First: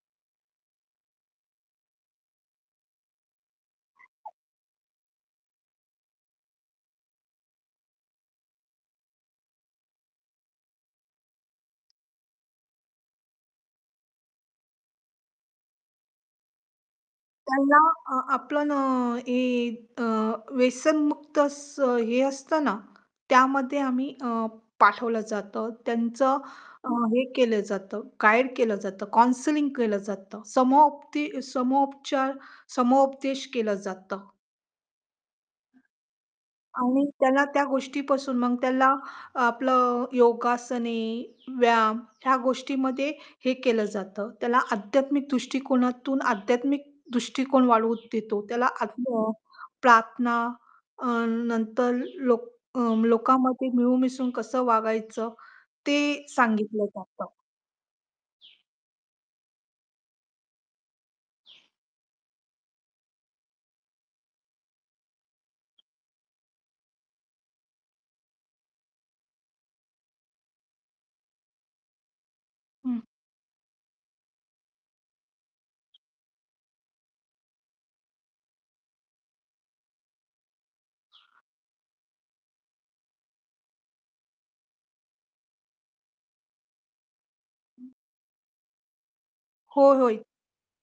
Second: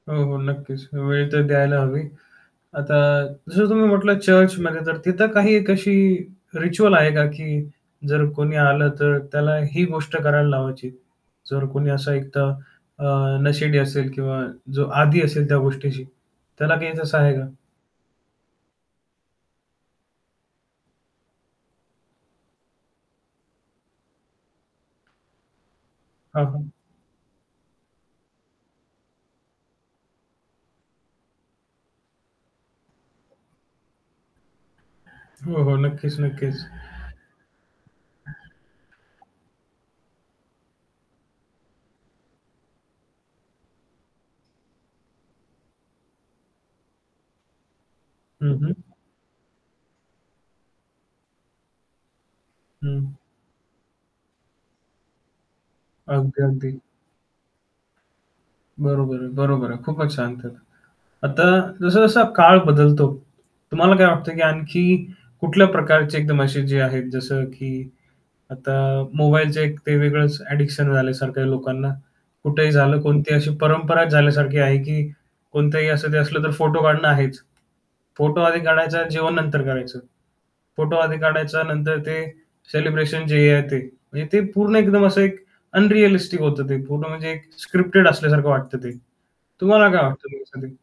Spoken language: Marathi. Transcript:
हो, हो, नक्कीच. वेळ तर द्यायला हवी. आता जसं तुम्ही म्हटलं चर्चमध्ये तर तिथं काही एक अशी रिच्युअल आहे का की जर कोणी आलं, तर त्याला ही गोष्ट करायला लावायची? जर कोणी असं एकतर अ, नशेडी असेल किंवा जो आदी असेल त्या गोष्टीशी, त्याला काही तसं आहे का? त्यांना अ, आपलं न हे अ, व्यसनमुक्त असं हे असतं ना, त्यामध्ये आम्ही अ, पाठवलं जातं. त्यांचं हां, हां. अ, हे केलं जातं, गाईड केलं जातं, काउन्सलिंग केलं जातं. समपदे समोपचार समोपदेश केलं जातं. हो, हो. नक्कीच, नक्कीच. आणि त्याला त्या गोष्टीपासून मग त्याला आपलं योगासने, व्यायाम ह्या गोष्टीमध्ये हे केलं जातं. त्याला आध्यात्मिक दृष्टिकोनातून आध्यात्मिक दृष्टिकोन वाढवून देतो हं, त्याला हं. आत्म अ, प्रार्थना अ, नंतर लोक अ, हं. लोकामध्ये मिळून-मिसळून कसं वागायचं ते अगदी, अगदी. सांगितलं जातं. बरोबर आहे, बरोबर आहे. खूपच छान तर. आता जसा-जसा काळ बदलतो, तुम्हाला काय वाटतं की आणखी कुठल्या प्रकारचे एकदम असे जे आहेत जसं की आता मोबाईलचे एक ते वेगळंच ॲडिक्शन झाल्यासारखं आहे लोकांना. कुठेही झालं हं. कोणतीही अशी परंपराच झाल्यासारखी आहे की कोणतही असं ते असलं तर फोटो काढणं आहेच. फोटो आधी काढायचा अन् जेवण नंतर करायचं, फोटो आधी काढायचा नंतर ते सेलिब्रेशन जे आहे ते, म्हणजे ते पूर्ण एकदम असं एक अनरिअलिस्टिक होतं ते पूर्ण म्हणजे एक स्क्रिप्टेड असल्यासारखं वाटतं ते. तुम्हाला होय, काय होय. वाटतं की हे सगळं?